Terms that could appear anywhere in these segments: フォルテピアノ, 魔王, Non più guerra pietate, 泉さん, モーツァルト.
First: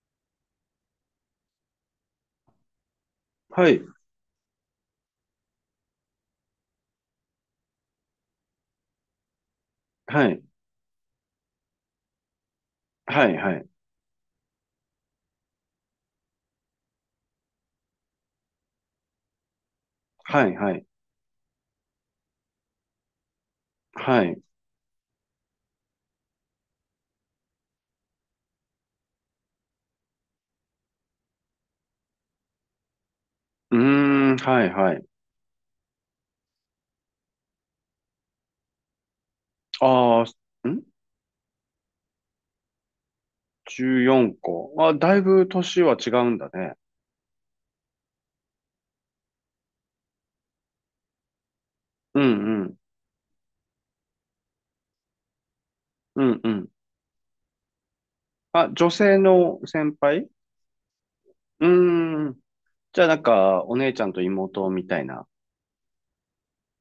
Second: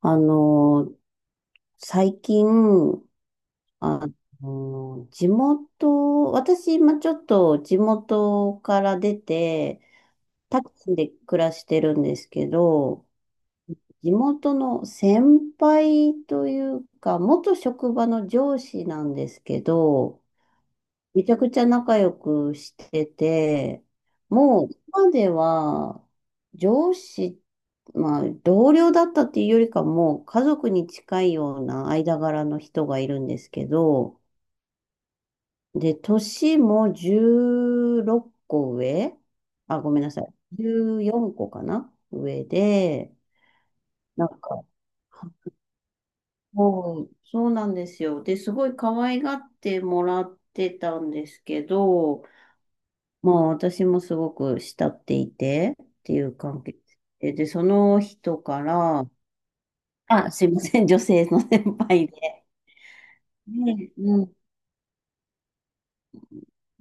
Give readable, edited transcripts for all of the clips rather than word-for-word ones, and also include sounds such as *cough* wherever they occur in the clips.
あの、最近、はい、あ地元、私、今ちょっと地元から出て、はい、タクシーで暮らしてるんですけど、はい、はい、地元の先輩というか、元職場の上司なんですけど、はい、はい、めちゃくちゃ仲良くしてて、はい。もう今では上司、まあ同僚だったっていうよりかもう家族に近いような間柄の人がいるんですけうど、ーん、はい、はい。で、年も16個上、あ、ごめんなさあい。あ、ん？ 14個かな上で、なん 14 か、個。あ、だいぶ年は違うんだね。もう、そうなんですよ。で、すごい可愛がってもらってたんですけうん、ど、うん、まあ私もすごく慕っていてっていううん、う関ん。係で、で、その人かあ、女ら、性の先輩。あ、すいません、女性の先う輩ーん。で。じゃあなんか、お姉ねちゃんうとん、妹みたいな。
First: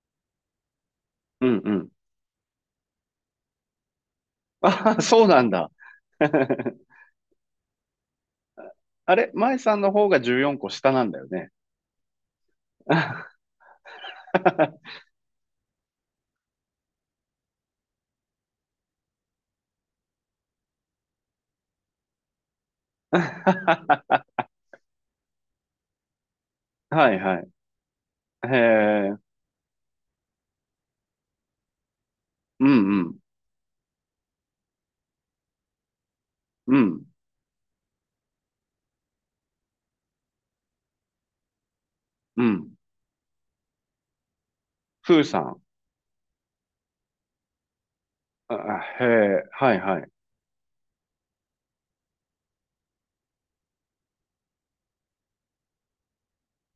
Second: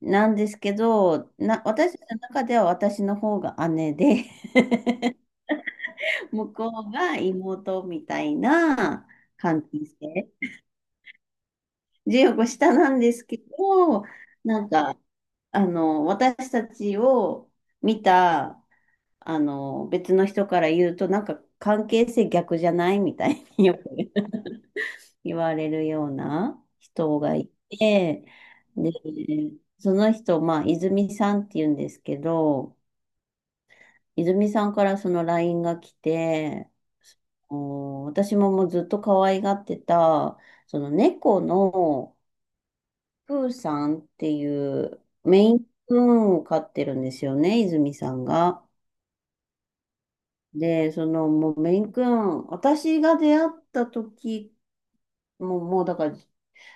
なんですけど、うんうん。私の中では私の方が姉で あ、*laughs* *laughs* そうなんだ。*laughs* 向こうが妹みたいなあれ、舞関さん係の方が性。14個下なんだよね。14個下 *laughs* なんですはけど、なんか、私たちを見た別の人から言うと、なんか関係性逆じゃないみたいによく *laughs* 言われるようない人がはい。いて、へで、え、その人、まあ、泉さんって言うんですけうんど、うん、泉さんからその LINE が来て、うん、私ももうずっと可愛がってた、その猫のうん。プーさんっていうふーさメイん。ンプーンを飼ってるんですよね、泉さんあ、が。へえ、はいはい。で、その、もうメイン君、私が出会った時、もうだから、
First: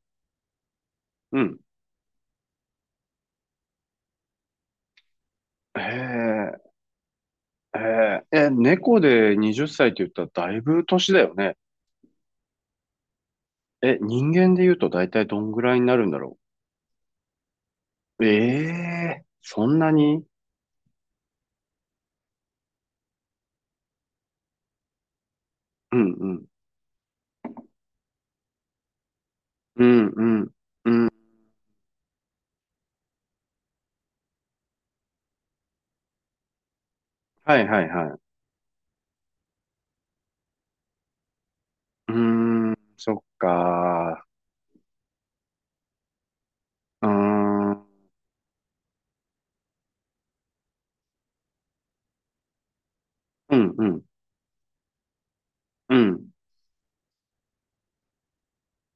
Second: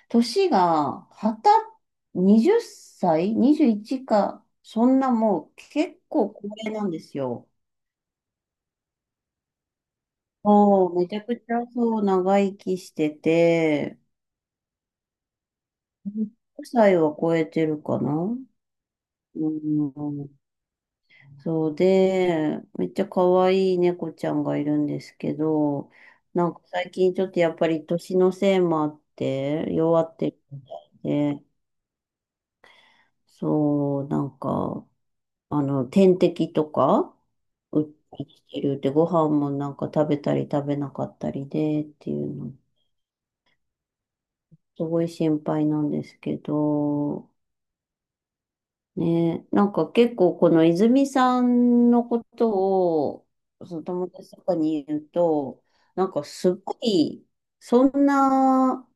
年が、う20ん。歳 21 か、そんなもうへ結構高齢え、なんですよ。へえ、え、猫で20歳って言ったらだいぶもう、め年ちだゃよくちね。ゃそう、長生きしてて、え、人間で言うとだいたいどんぐらいになるんだろ5歳は超えてるかう。な。ええ、うそんなに。ん。そうで、めっちゃ可愛い猫ちゃんがいるんですけど、うんうん。なんか最近ちょっとやっぱり年のせいもあって、う弱んっうてるん。みたいで、そう、なんか、点滴とか、はいは打っいはい。てきてるって、ご飯もなんか食べたり食べなかったりでってうーいうの、ん、そっか。すごい心配なんですけうーど、ん、うんねえ、なんか結構この泉さんのことを、うそのん、友達とかに言うと、うなんかん。すごい、そんな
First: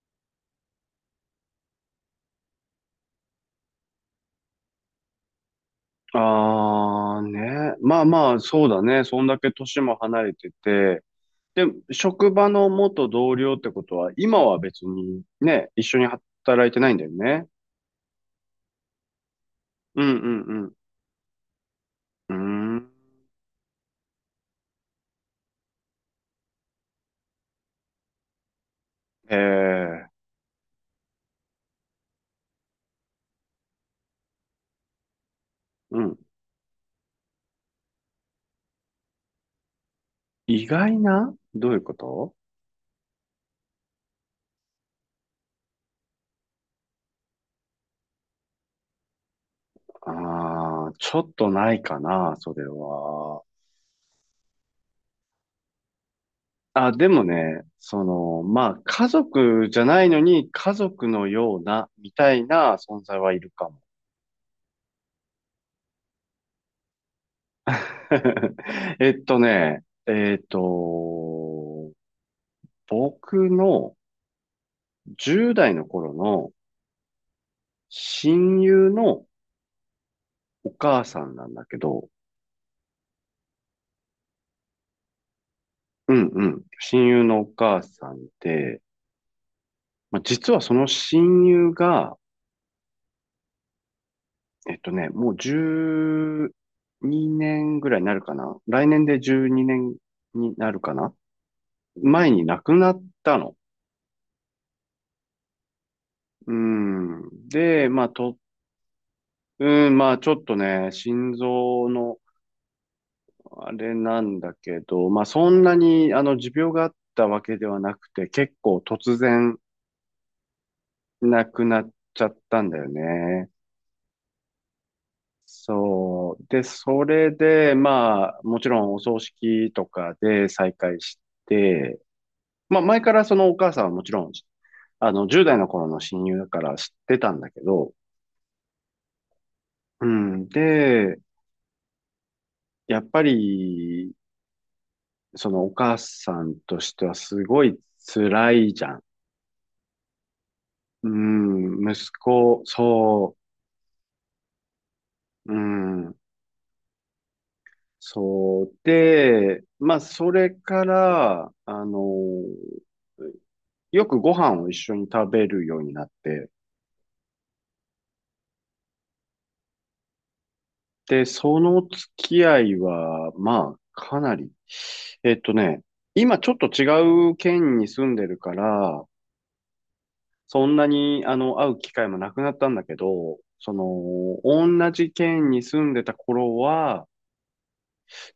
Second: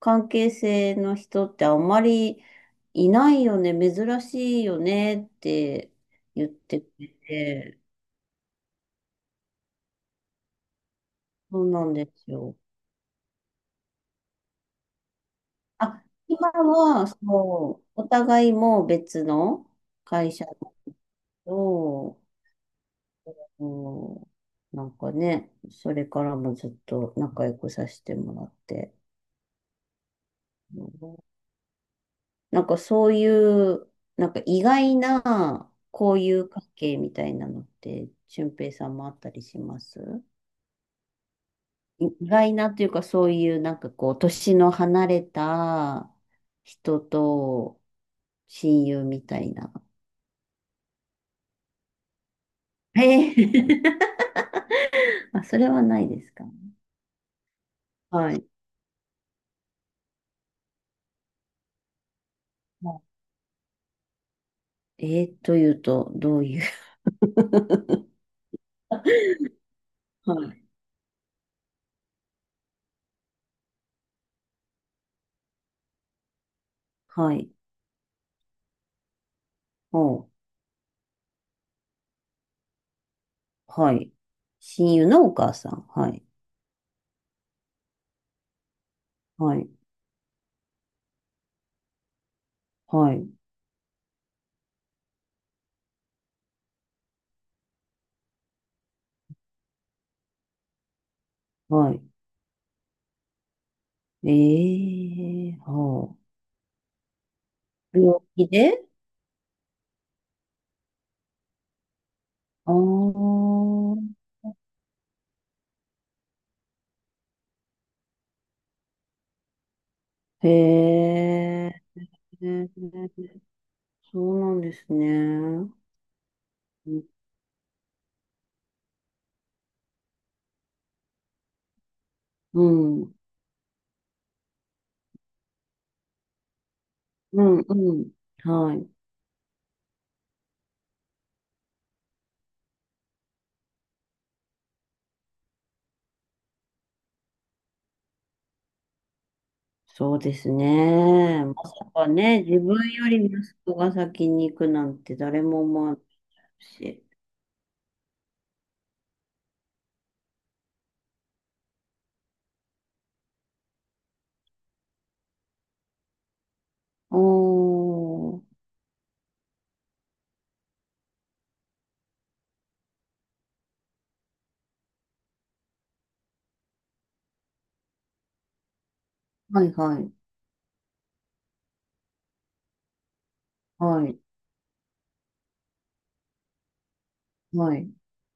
関係性の人ってあんまりいないよね、珍しいよねって言ってくれあーね。て、まあまあ、そうだね。そんだけ年も離れてて、そで、うなんです職場よ。の元同僚ってことは、今は別にね、一緒あ、に今働いてないんだは、よね。そう、お互いもう別のうんう会社だんと、うん。うーん。うん、なんかね、それからもずっと仲良くさせてもらって、ええ、うん、なんかそういう、なんか意外なうん。交友関係みたいなのって、俊平さんもあったりします。意外などういうこ意と？外なというか、そういうなんかこう、年の離れた人と親友みたいな。ああー、ちょっとないかな、それえは。ー *laughs* あ、それはないですか。あ、でもね、そはの、い。まあ、家族じゃないのに、家族のような、みたいなは存在はいるかも。い、というと、どういう？ *laughs* *laughs* えっとね、はえっい。と、僕の10代の頃のはい。親友のおう、お母さんなんだけど、はい。親友のお母さん。はうい。んうん。親友のお母さんで、はい。まあ、実はその親友が、はい。もう12年ぐらいになるかな。来年で12年にねんになるかな。は前に亡くなったの。い。ええ、はうん。で、あ。まあ、病と、気で。うん、まあ、ちょっとね、心臓の、あああれー、なんだけど、まあ、そんなに、持病があったわけではなくて、結構突然、へなくなっえ。ちゃったんだよね。そうなんですね。うそう。で、そん。れで、まあ、もちろんお葬式とかで再会して、うまあ、前かん。らそのお母さんはもちろん、10代の頃の親友だから知ってたんうだんけうど、ん。はい。うん。で、やっぱり、そのお母さんとしてはすごい辛いじゃん。そうですうね。まさん、か息ね、自子、分より息そ子が先に行くなんて誰う、うも思わないん、し。そう。で、まあ、それから、よくご飯を一緒に食べるようになって、おー。で、その付き合いは、まあ、かなり、えっとね、今ちょっと違う県に住んでるから、はいはい。そんなに、会う機会もなくなったんだけど、そはい。の、同じ県に住んでた頃は、はい。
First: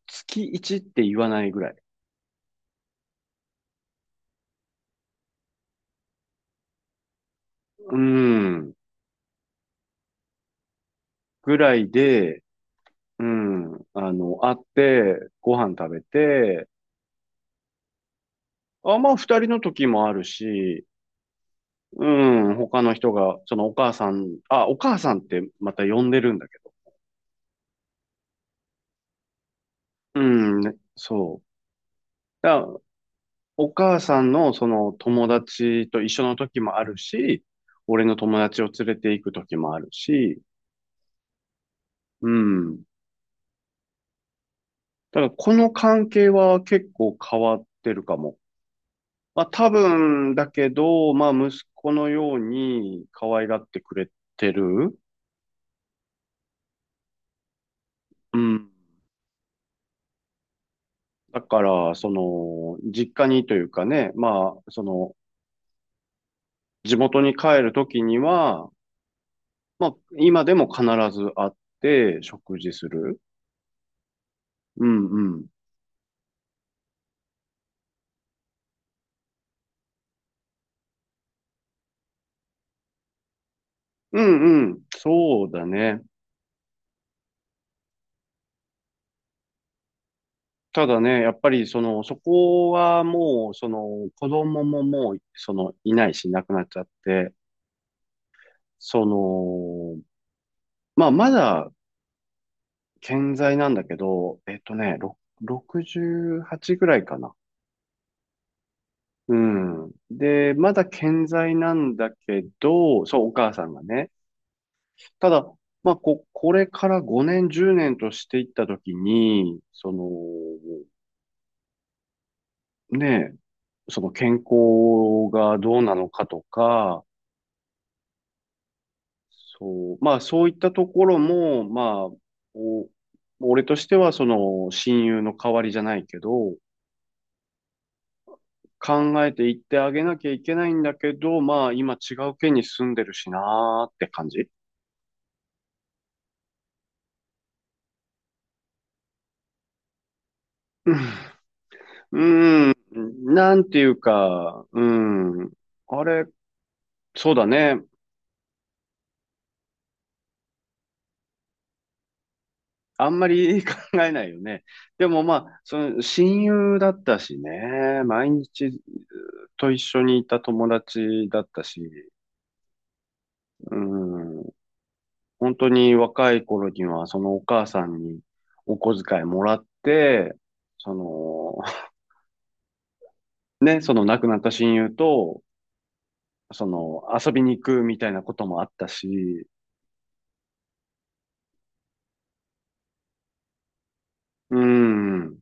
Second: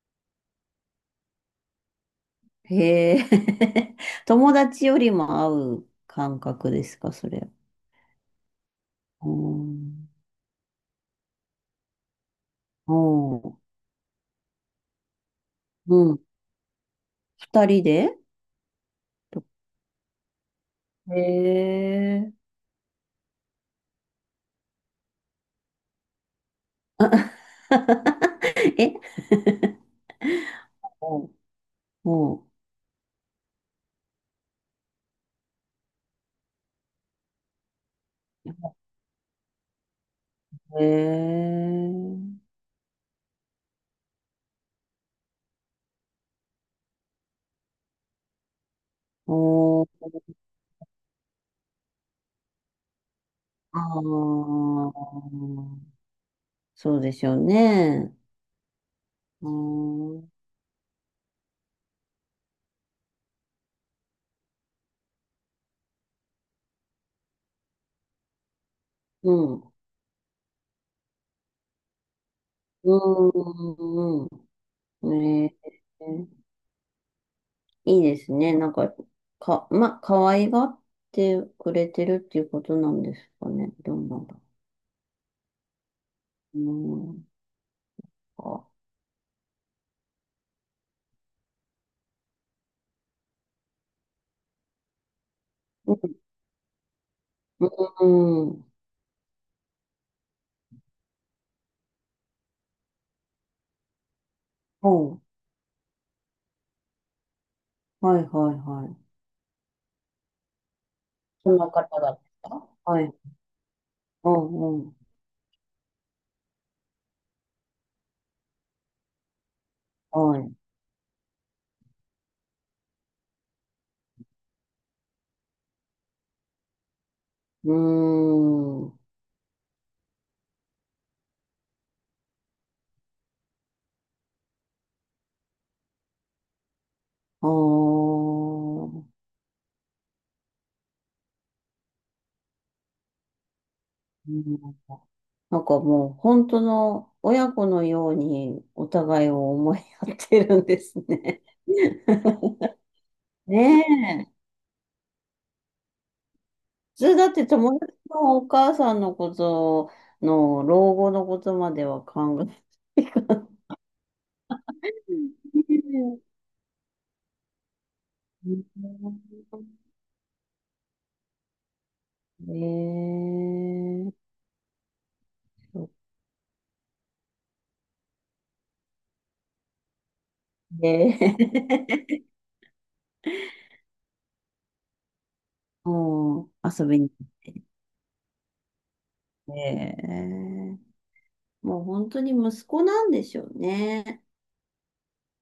月1って言わないぐらい。へえ。*laughs* 友達よりも会う感覚ですか、それ。うん。うん。ぐらいで、ううん。ん。会って、ご飯食うべん。て、二人で？あ、まあ、二人と、の時もあるし、へうえ。ん、他の人が、そのお母さん、あ、お母さんってまた呼んでるんだけど。*laughs* え、うん、ねうそう。ん。うだからお母さんのその友達と一緒の時もあるし、俺の友達を連れて行く時もあるし、ん。へうえ。ん。だからこの関係は結構変わってるかも。まあ多おー。分だけど、まあ息子のように可愛がっあてくれてる。ー、そうでしょうね。うん。うん。うん。だから、その、実家にというかね、まあ、その、地元に帰るときには、まあ、今でも必ず会って食事すうる。ん。うんううん。ん。ねえ。いいですね。なんか、可愛がってくれてるっていうことなんですかね。どうなうんだろんうん。そうだね。う。うん。あ、ただね、やっぱりその、そこはもう、その、子供ももう、その、ういん。ないし、亡くなっちゃって、うん。その、まあ、まだ健在なんだけど、うん。68ぐらいかな。はいはいはい。うん。で、まだ健そ在んななん方だだっけた。はど、い。そう、お母さんがね。うんうん。ただ、まあ、これから5年、10年としていったときに、その、はい。ねえ、その健康がどうなのかとか、うーん。そう、まあ、そういったところも、まあ、お、俺としては、その、親友の代わりじゃないけど、あー、考えていってあげなきゃいけないんだけど、まあ今違う県に住んでるしなーって感うじ。ん。なんかもう、本当の親子のようにお互いを思い合ってるんですうね。*laughs* ん、うんなんていうね、か、うん、あれ、普通だっそうだて友ね。達のお母さんのことの老後のことまでは考えあないんかまら。り *laughs* 考えないよね。うでもまあ、そのん。親友だったしね、毎日と一緒にいた友達だったし、ねうえ。ん、本当そっに若い頃にはそのお母さんにお小遣いもらって、そで、 の、ね、その亡くなった親友と、 *laughs* もうそ遊びの、に来遊びに行くみたいなこともあったし、て、もう本当に息子なんでしょうね。うん。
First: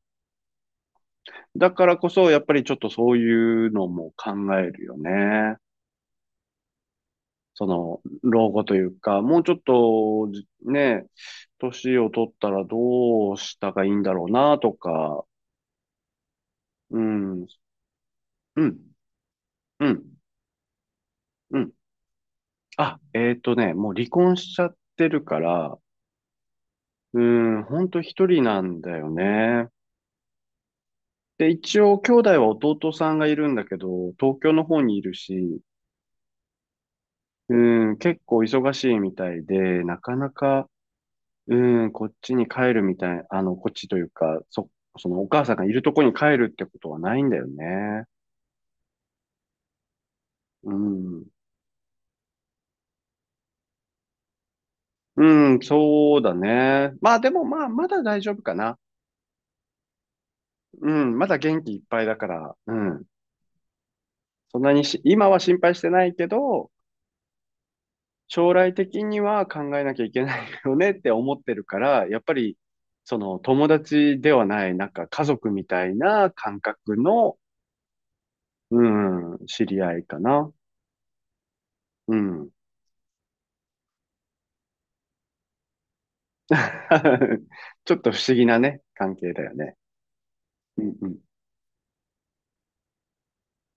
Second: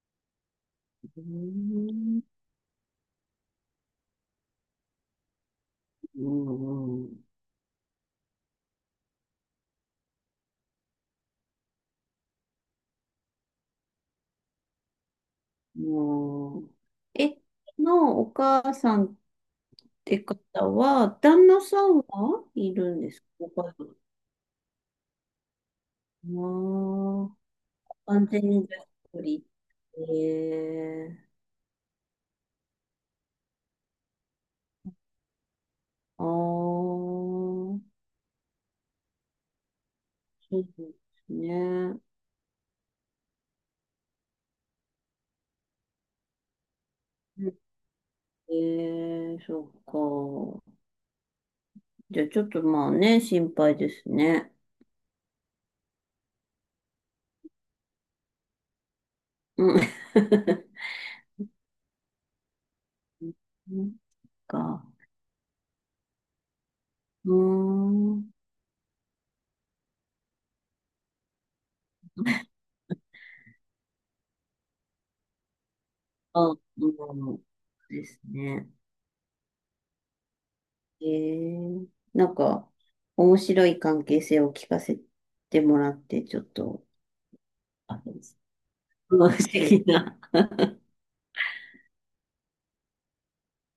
うだからこん、そ、やっぱりちょっとそういうのも考えるよね。うんうん。その、老後というか、もうちょっと、年を取ったらどうしたがいいんだろうな、とか、もう、うえ、ん、うん、のお母さんっうん、て方は、旦う那ん。さんはいるあ、んですか？もう離婚しちゃってるから、あうん、ほんあ、と一完全人なにじゃんあだよ一人。ね。ええ。で、一応、兄弟は弟さんがいるんだけど、東京の方にいるし、ああ、そうん、結構忙しいみたいで、なかなうか、ですうん、ね。こっちに帰るみたい、こっちというか、そのお母さんがいるとこに帰るってことはないんだよね。ええ、そっうか。ん。じゃあちょっとまあね、心配ですね。うん、そうだね。まあでもまあ、まだ大丈夫かな。うん。*laughs* うん、まだ元気いっぱいだから、うん。なんそんなにか、し、今は心配してないけど、うーん。将来的には考えなきゃいけないよねって思ってるから、やっぱり、その友達ではない、なんか家族みたいなあ、う感覚の、ん、ですね。うん、知り合いかな。ええ、うなんん。か、面白い関係性を聞かせてもらって、ちょっと、*laughs* ちょっあ、と不思議なね、関不係だ思よね。議なうんうん。